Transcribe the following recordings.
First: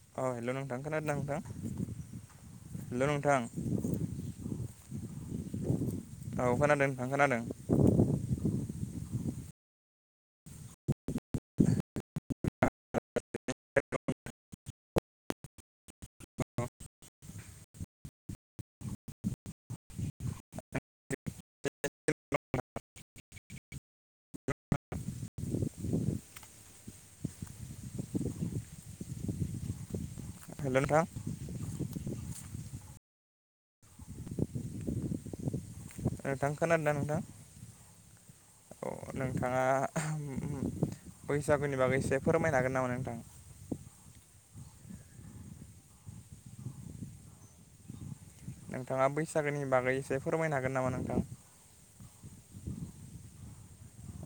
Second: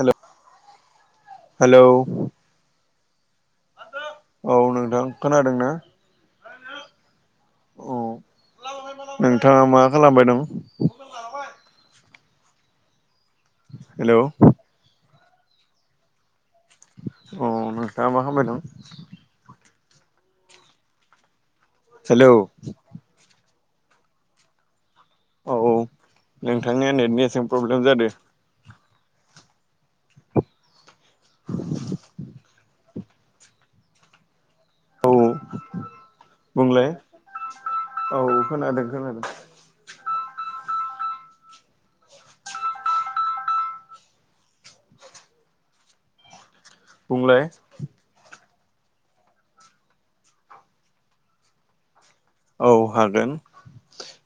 Hello अ hello नोंथां खोनादों नोंथां हेलौ हेल' नोंथां औ नोंथां खोनादों ना औ खोनादों नोंथां खोनादों औ नोंथाङा मा खालामबाय दं [inaudible] हेल' अ नोंथांङा मा खालामबाय दं सेल' औ नोंथांनिया नेटनिसेम प्रब्लेम जादों हेल' नोंथां [inaudible] औ नोंथां बुंलाय खोनादोंदों नोंथां औ खोनादों औ खोनादों नोंथाङा बैसागुनि बागै एसे फोरमायनो हागोन नामा नोंथां बुंलाय नोंथाङा बैसागोनि बागै एसे फोरमायनो हागोन नामा नोंथां औ हागोन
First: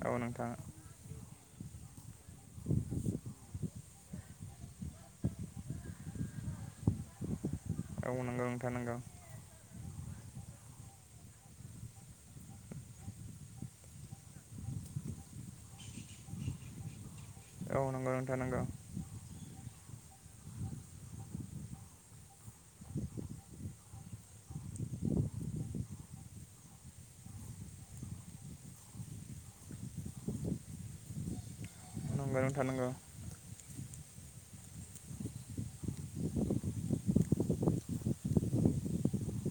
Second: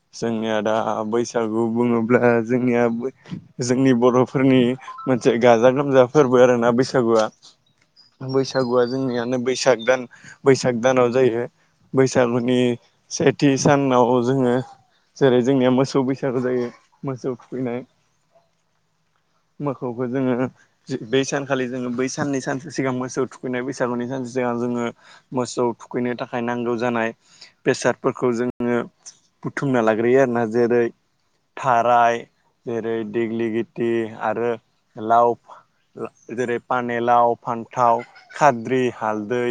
औ नोंथां जोंनिया दा बैसाग बैसागु बुङोब्ला जोंनिया जोंनि बर'फोरनि मोनसे गाजा गोमजा फोरबो आरो ना बैसागुआ औ नंगौ नोंथां बैसागुआ नंगौ जोंनियानो बैसाग दान बैसाग दानाव जायो बैसागनि सेथि सानाव जोङो जेरै जोंनिया मोसौ बैसागु जायो मोसौ थुखैनाय औ नंगौ नोंथां नांगौ मोसौखौ जोङो बै सानखालि जोङो बै साननि सानसे सिगां मोसौ थुखैनाय बैसागुनि सानसे ज जोङो मोसौ थुखैनो थाखाय नांगौ जानाय बेसादफोरखौ जोङो बुथुमना लाग्रोयो आरोना जेरै थार खाराइ नंगौ नोंथां नंगौ जेरै दिग्लि गिथि आरो लाव जेरै पानेलाव फान्थाव खाद्रि हालदै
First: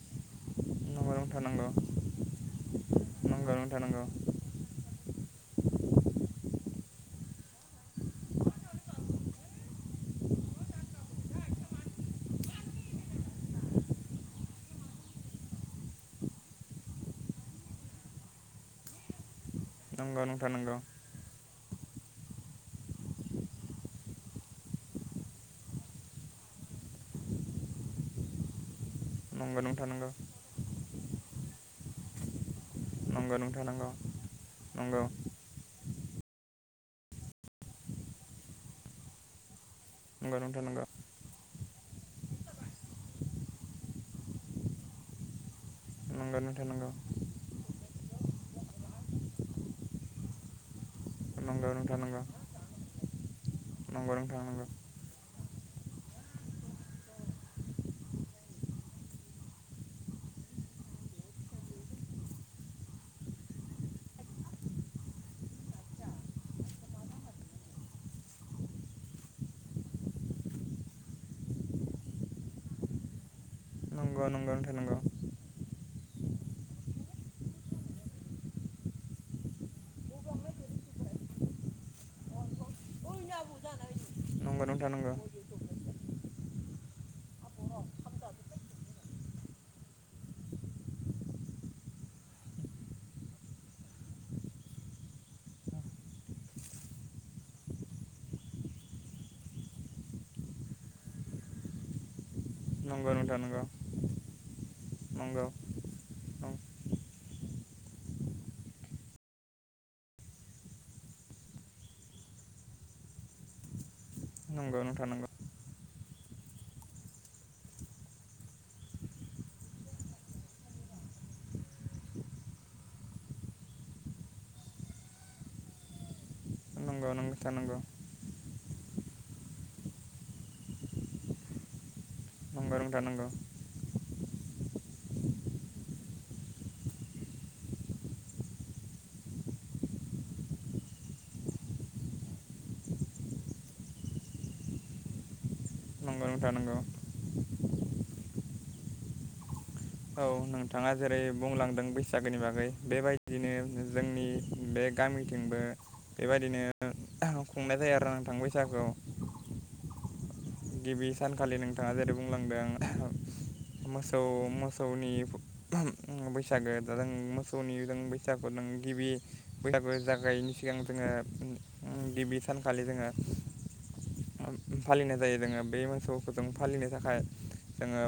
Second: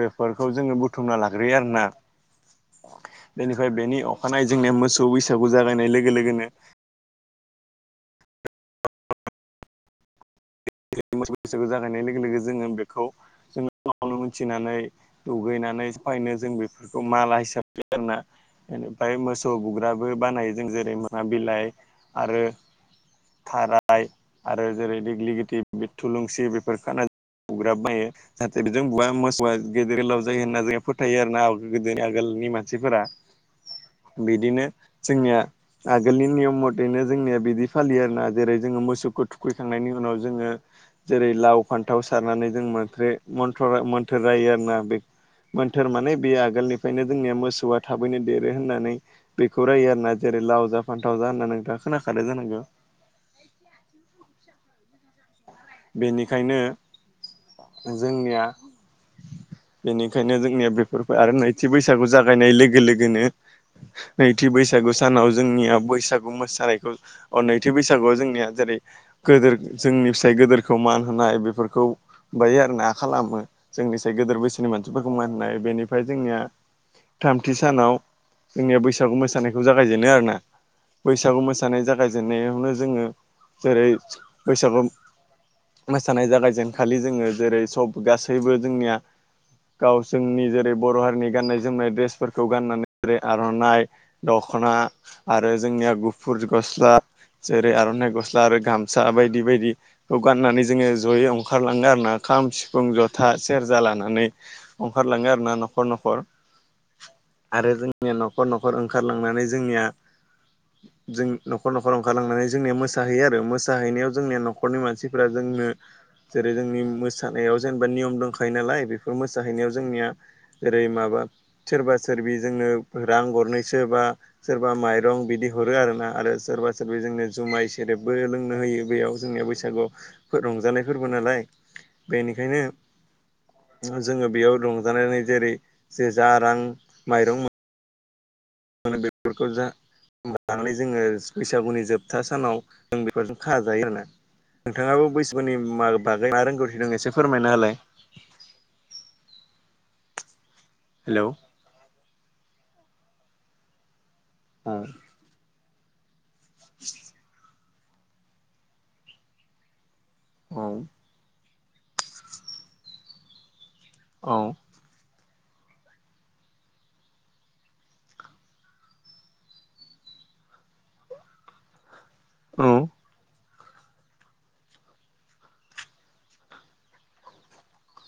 बेफोरखौ जोङो बुथुमना लाग्रोयो आरोना नंगौ बेनिफ्राय नोंथां बेनि नंगौ अखानाय जोंनाय मोसौ बैसागु जागायनाय लोगो लोगोनो बैसागु जागायनाय लोगो लोगो जोङो बेखौ जोङो [unintelligible] नो मिथिनानै दुगैनानै फायनो जों बेफोरखौ माला हिसाबै आरोना बेनिफ्राय मोसौ बुग्राबो नंगौ नोंथां बानायो जों नंगौ जेरै मोना बिलाइ आरो थाराइ आरो जेरै दिग्लिगेटिभ बे थुलुंसि बेफोर खाना हुग्राब बायो जाहाथे [unintelligible] जों बुवा मोसौआ नंगौ नोंथां नंगौ गेदेरलाव जायो होनना जों फोथायो आर ना गोदोनि आगोलनि मानसि [unintelligible] मानसिफोरा नंगौ नोंथां नंगौ बिदिनो नंगौ जोंनिया आगोलनि नियम मथैनो जोंनिया बिदि फालियो आरोना जेरै जोङो मोसौखौ थुखैखांनायनि उनाव जोङो नोंथां नंगौ जेरै लाव फान्थाव सारनानै जों मोनथ्रे मोन्थोर जायो आरो ना बे मोनथोर माने बे नंगौ नंगौ नोंथां नंगौ आगोलनिफ्रायनो जोंनिया मोसौआ थाबैनो देरो होननानै बेखौ रायो आरोना जेरै लाव जा फान्थाव जा होना नंगौ नोंथाङा नोंथां नंगौ खोनाखादों जानांगौ नंगौ नोंथा नांगौ बेनिखायनो जोंनिया बेनिखायनो जोंनिया बेफोरखौ आरो नैथि बैसागु जागायनाय लोगो लोगोनो नैथि बैसागु सानाव जोंनिया बैसागु मोसानायखौ अ नैथि बैसागुआव जोंनिया जे गोदोर जोंनि फिसाइ गदोरखौ मान होनाय बेफोरखौ बायो आरो ना खालामो जोंनि साय नंगौ गदोर नंगौ बैसोनि नोंथां नंगौ मानसिफोरखौ मा होननाय बेनिफ्राय जोंनिया थामथि सानाव जोंनिया बैसागु मोसानायखौ जागायजेनो आरोोना बैसागु मोसानाय जागायजेननायावनो जोङो जेरै [unintelligible] थानांगौ जानाय जागायजेनखालि जोङो जेरै सब गासैबो जोंनिया गाव जोंनि जेरै बर' हारिनि गाननाय जोमनाय ड्रेसफोरखौ गाननानै जेरै आर'नाइ दख दखना आरो जोंनिया गुफुर गस्ला जेरै आर'नाइ गस्ला आरो गसा फसा बायदि बायदिखौ गाननानै जोङो जयै ओंखारलाङो आरोना खाम सिफुं नंगौ जथा नोंथां नंगौ सेरजा लानानै ओंखारलाङो आरो नंगौ ना न'खर न'खर आरो जोंनिया न'खर न'खर ओंखारलांनानै जोंनिया जों न'खर न'खर ओंखारलांनानै जोंनिया मोसाहैयो आरो मो जाहैनायाव जोंनिया न'खरनि नंगौ नोंथां मानसिफोरा नंगौ जोंनो जेरै जोंनि मोसानायाव जेनेबा नियम दंखायो नालाय बेफोर मोसाहैनायाव जोंनिया जेरै माबा सोरबा सोरबि जोंनो रां गरनैसो बा सोरबा माइरं बिदि हरो आरोना आरो सोरबा नंगौ जोंनो नोंथां जुमाय नंगौ सेरेबबो लों नो होयो बेयाव जोंनिया बैसागु रंजानाय फोरबो नालाय नंगौ नोंथां नंगौ बेनिखायनो जोङो बेयाव रंजानानै जेरै जे जा रां माइरं मोनो मोनो बेलखौ जा होनोमब लानानै जोङो बैसागुनि जोबथा सानाव जों बेफोरजों खाजायो आरोोना नोंथाङाबो बैसोुनि म नंगौ बागै मा नोंथां नंगौ रोंगौथि दं एसे फोरमायनाालाय औ नोंथाङा जेरै बुंलांदों बैसागोनि बागै बेबायदिनो जोंनि औ बे गामिथिंबो बेबायदिनो खुंनाय जायो आरो आं थां बैसागु गिबि सानखालि नोंथाङा जेरै बुंलांदों मोसौ औ मसा बैसागो दा जों मोसौनि जों बैसागु नों गिबि बैसागु ज गायैनि सिगां जोङो गिबि सानखालि जोङो फालिनाय जायो जोङो बै मोसौफोरखौ जों फालिनो थाखाय जोङो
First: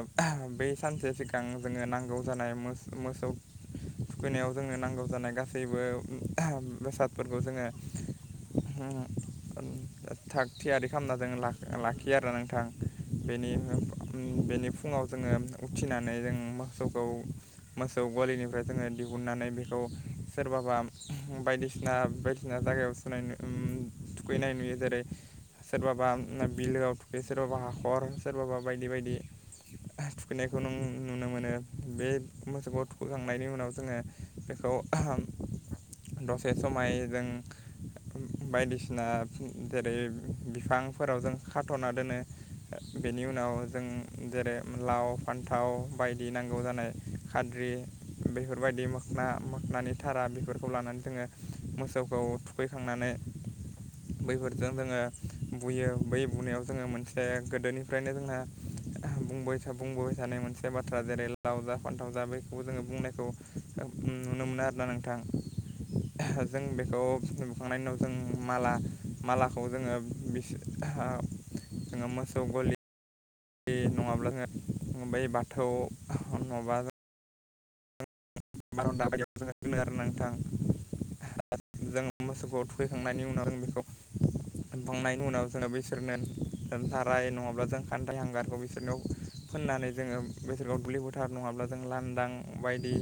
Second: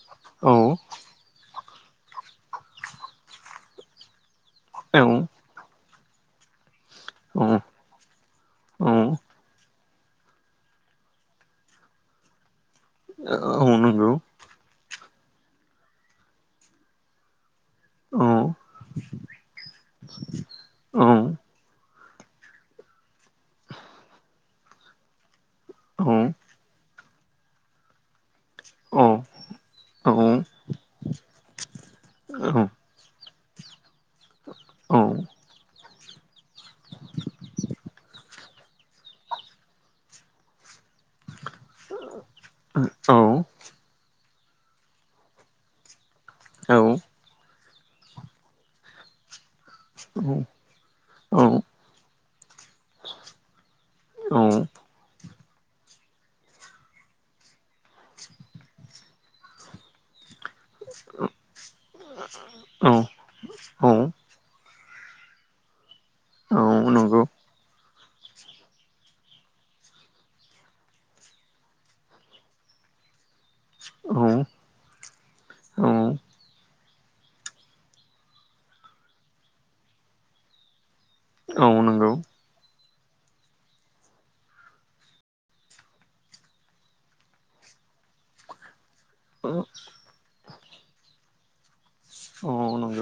औ बै सानसे सिगां जोङो नांगौ जानाय मोसौ थुखैनायाव जोंनो औ नांगौ जानाय गासैबो औ बेसादफोरखौ जोङो थाग थियारि खालामना जों लाखियो आरो नोंथां बेनि औ नांगौ बेनि फुङाव जोङो उथिनानै जों मोसौखौ मोसौ औ गलिनिफ्राय जोङो दिहुननानै बेखौ सोरबाबा औ बायदिसिना बायदिसिना जायगायाव सुनायनो फैनाय नुयो जेरै औ सोरबाबा बिलोआव थुखैयो सोरबाबा हाखर सोरबाबा बायदि औ बायदि थुखैनायखौ नों नुनो मोनो बे मोसौखौ थुखै खांनायनि उनाव जोङो बेखौ औ दसे समाय जों बायदिसिना जेरै बिफांफोराव जों खाथ'ना दोनो बेनि उनाव जों जेरै लाव फान्थाव बायदि नांगौ जानाय खाद्रि बेफोरबायदि मोखना मो मानि धारा बेफोरखौ लानानै जोङो मोसौखौ थुखैखांनानै बैफोरजों जोङो बुयो बै बुनायाव जोङो मोनसे गोदोनिफ्रायनो जोंहा बुंबाय बुंबोबाय थानाय मोन से बाथ्रा जेरै लाव जा फान्थाव जा बेखौबो जोङो बुंनायखौ औ नुनो मोनो आरोना नों थां जों औ बेखौ नंगौ बुखांनायनि उनाव जों माला मालाखौ जोङो बिसिहा जोङो मोसौ गलि बे औ नङाब्ला नङाबा ओइ बाथौ औ नङाबा [unintelligible] आरोना नोंथां। औ नंगौ। फैखांनायनि उनाव आं बेखौ बुंनायनि उनाव जोङो बिसोरनो था थाराय नङाब्ला जों खान्थाइ हांगारखौ बिसोरनाव फोननानै जोङो फोथाराव दुब्लि फोथार नङाब्ला जों लांदां औ नंगौ बायदि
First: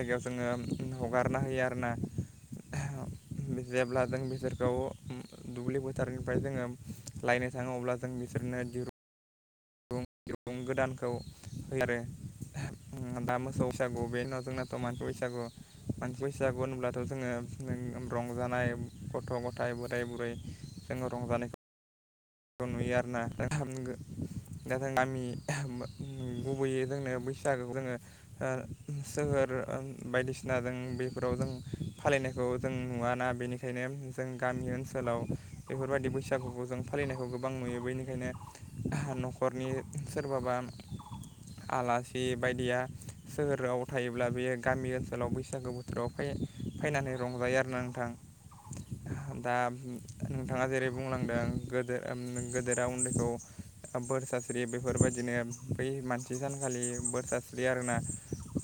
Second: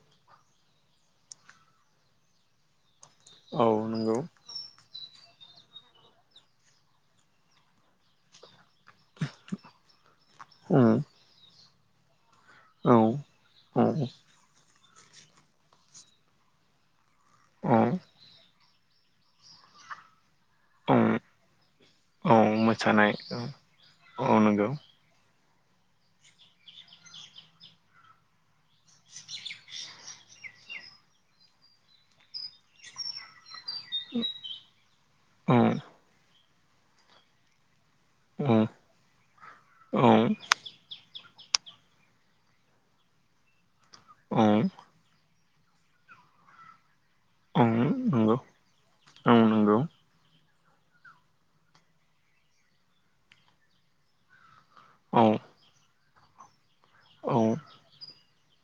जायगायाव जोङो हगारना होयो आरोना औ जेब्ला नंगौ जों बिसोरखौ दुब्लि फोथारनिफ्राय जोङो लायनो थाङो अब्ला जों बिसोरनो जिर रुं दिरुं औ गोदानखौ होयो आरो। ओम दा मोसौ बैसागु बे उनाव जोंना मानसि बैसागु मानसि बैसागु होनोब्लाथ' जोङो औ रंजानाय गथ' गथाइ बोराय बुरै औ जोङो रंजानायखौ औ नुयो मोसानाय आरोना दा थांगो औ नंगौ दा थांना मि गुबैयै जोंनो बैसागो ओ जोङो सहोर बायदिसिना जों बेफोराव जों फालिनायखौ जों नुवा ना बेनिखा यनो जों गामि ओनसोलाव औ बेफोरबायदि बैसागुखौ जों फालिनायखौ गोबां नुयो बेनि औ खायनो न'खरनि सोरबाबा आलासि बायदिया सोहोराव थायोब्ला औ बेयो गामि ओनसोलाव बैसा गो बोथोराव फै फैनानै रंजायो औ आरोना नोंथां। नंगौ औ दा नंगौ नोंथाङा जेरै बुंलांदों गोदो ओम गोदोरा उन्दैखौ बोर सास्रि यो औ बेफोरबायदिनो बै मानसि सानखालि बोर औ सास्रि आरोना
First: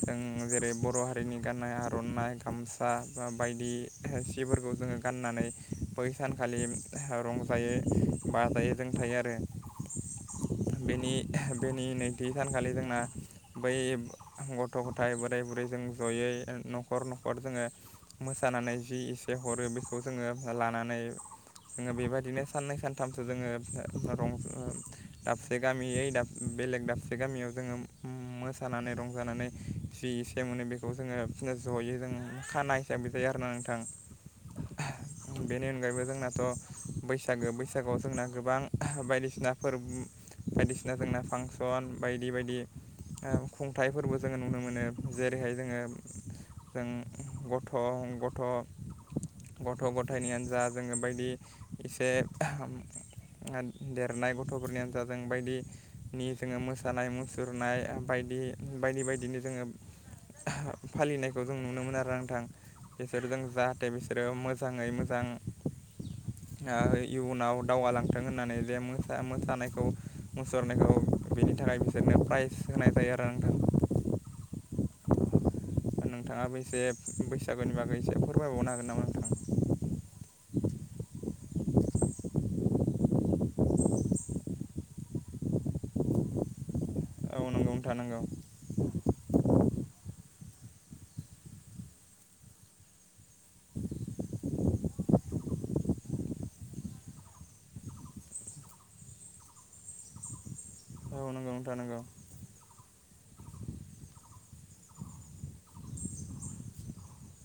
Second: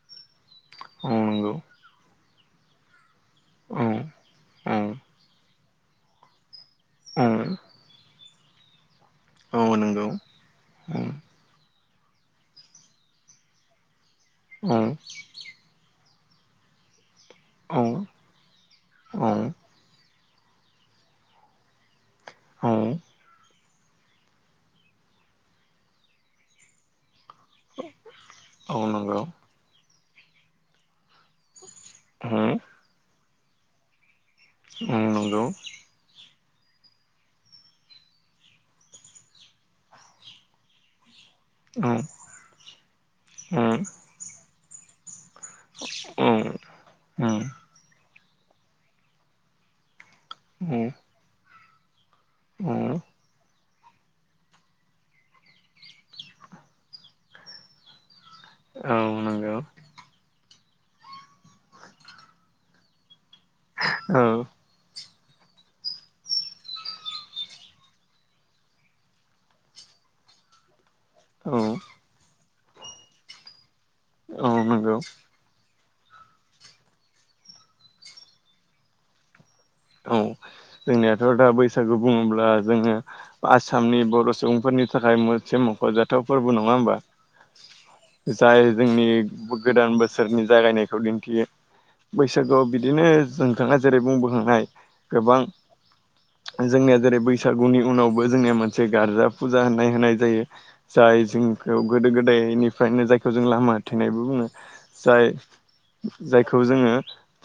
जों आं जेरै बर' औ हारिनि नंगौ गाननाय आर'नाइ गामसा बायदि औ सिफोरखौ औ जोङो गाननानै बै सानखालि औ रंजायो। बाजायो जों थायो आरो औ नंगौ औ बेनि नि नैथि सानखालि जोंना बै गथ' औ गथाय बोराय बुरै जों जयै न'खर न'खर जोङो औ मोसानानै जि एसे हरो बेखौ जोङो लानानै जोङो बेबायदिनो औ साननै सानथामसो जोङो रंजा दाबसे गामियै बेलेग दाबसे गामियाव जोङो मोसानानै नंगौ रंजानानै जि एसे मोनो बेखौ जोङो बिदिना जैयो जों औ खाना हिसाबै जायो आरोना नोंथां। औ बेनि अनगायैबो जोंनाथ' बैसागो बैसागोआव जोंना गोबां बायदिसिना फोर बायदिसिना जोंना फांसन नंगौ औ नंगौ औ बायदि बायदि ओ औ खुंथाइफोरबो जोङो नुनो मोनो। जेरैहाय जोङो जों गथ' गथ' गथ' ग थाइनिआनो जा जोङो बायदि बे देरनाय गथ'फोरनि हानजाजों बायदिनि जोङो मोसानाय मुसुरनाय बायदि बायदि बायदिनो जोङो फालिनायखौ जों नुनो मोन आरो नोंथां बिसोर जों जाहाथे बिसोरो मोजाङै मोजां ओ इयुनाव दावगालांथों होननानै जे मोसानायखौ मुसुरनायखौ बेनि थाखाय बिसोरनो प्राइज होनाय जायो आरो नोंथां। औ नंगौ नोंथाङाबो एसे बैसागोनि बागै एसे फोरमायबावनो हागोन नामा नोंथाङा। औ जोंनियाथ' दा बैसागु बुङोब्ला जोङो आसामनि बर' सुबुं फोरनि थाखाय मोनसे मख'जाथाव फोरबो नङा होमबा। औ नंगौ नोंथां नंगौ जाय जोंनि गोदान बोसोरनि जागायनायखौ दिन्थियो। बैसागुआव बिदिनो नोंथाङा जेरै बुंबोखांनाय गोबां जोंनिया जेरै बैसागुनि उनावबो जोंनिया मोनसे गारजा फुजा होननाय होनाय जायो औ जाय नंगौ नोंथां जोंखौ गोदो नंगौ गोदायनिफ्रायनो जायखौ जों लामा थेनायबो बुङो जाय जायखौ जोङो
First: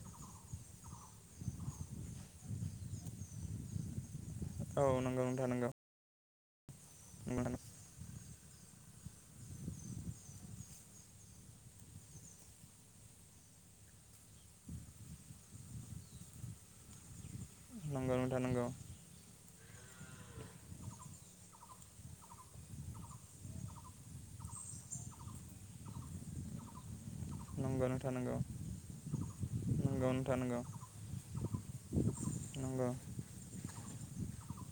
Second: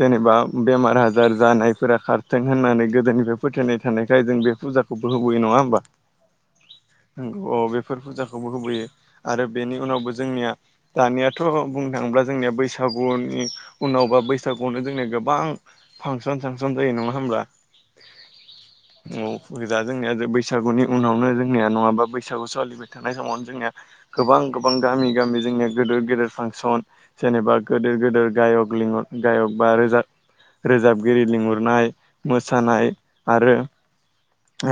जेनेबा बेमार आजार जानायफोरा खार होननानै गोदोनिफ्राय फोथायनाय थानायखाय जों बे औ फुजाखौबो नंगौ होबोयो नङा होमबा नंगौ बेफोर फुजाखौबो होबोयो आरो बेनि उनावबो जोंनिया दानियाथ' बुंनो थाङो जोंनिया बैसागुनि उनाव बा बैसागुआवनो जोंनिया गोबां फांसन सांसन जायो नङा [inaudible] नंगौ नोंथां नांगौ जा जोंनिया बैसागुनि उनावनो जोंनिया नङाबा बैसागु सोलिबाय थानाय समावनो जोंनिया गोबां गोबां गामि गामि जोंनिया गेदेर गेदेर फांसन जेनेबा नंगौ गिदिर नोंथां गिदिर नंगौ गायक लिहर गायक बा नंगौ नोंथां नंगौ रोजाब रोजाबगिरि लिंहरनाय नंगौ मोसानाय आरो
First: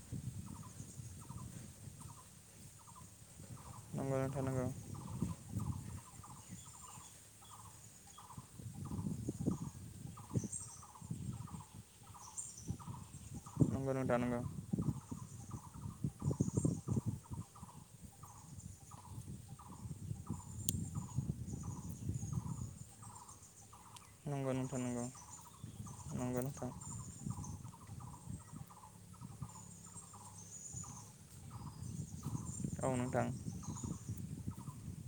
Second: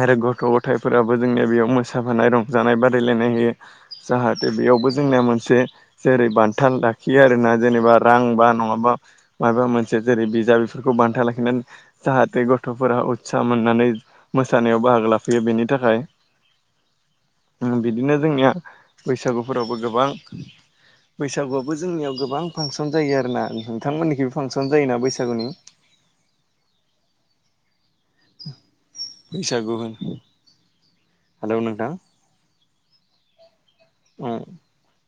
आरो गथ' गथायफोराबो जोंनिया बेयाव मोसाफानाय रंजानाय बादायलायनाय होयो नंगौ नोंथां जाहाथे नंगौ बेयावबो जोंनिया मोनसे जेरै बान्था लाखियो आरोना जेनेबा रां बा नङाबा माबा मोनसे जेरै बिजाब बेफोरखौ बान्था लाखि जाहाथे गथ'फोरा उत्सा मोननानै नंगौ नोंथां नंगौ मोसानायाव बाहागो लाफैयो बेनि नि थाखाय बिदिनो जोंनिया बैसागुफोरावबो गोबां बैसागुआबो जोंनियाव गोबां फांसन जायो आरोना नोंथांमोननिखि नंगौ फांसन नोंथां जायोना नंगौ बैसागुनि नंगौ नोंथां [inaudible] औ नोंथां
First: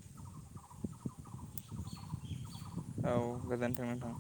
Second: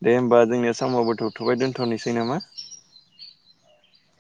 दे होमबा जोंनिया सामावबोथ'थ'बाय दोनथ'नोसै नामा औ गोजोन्थों नोंथां।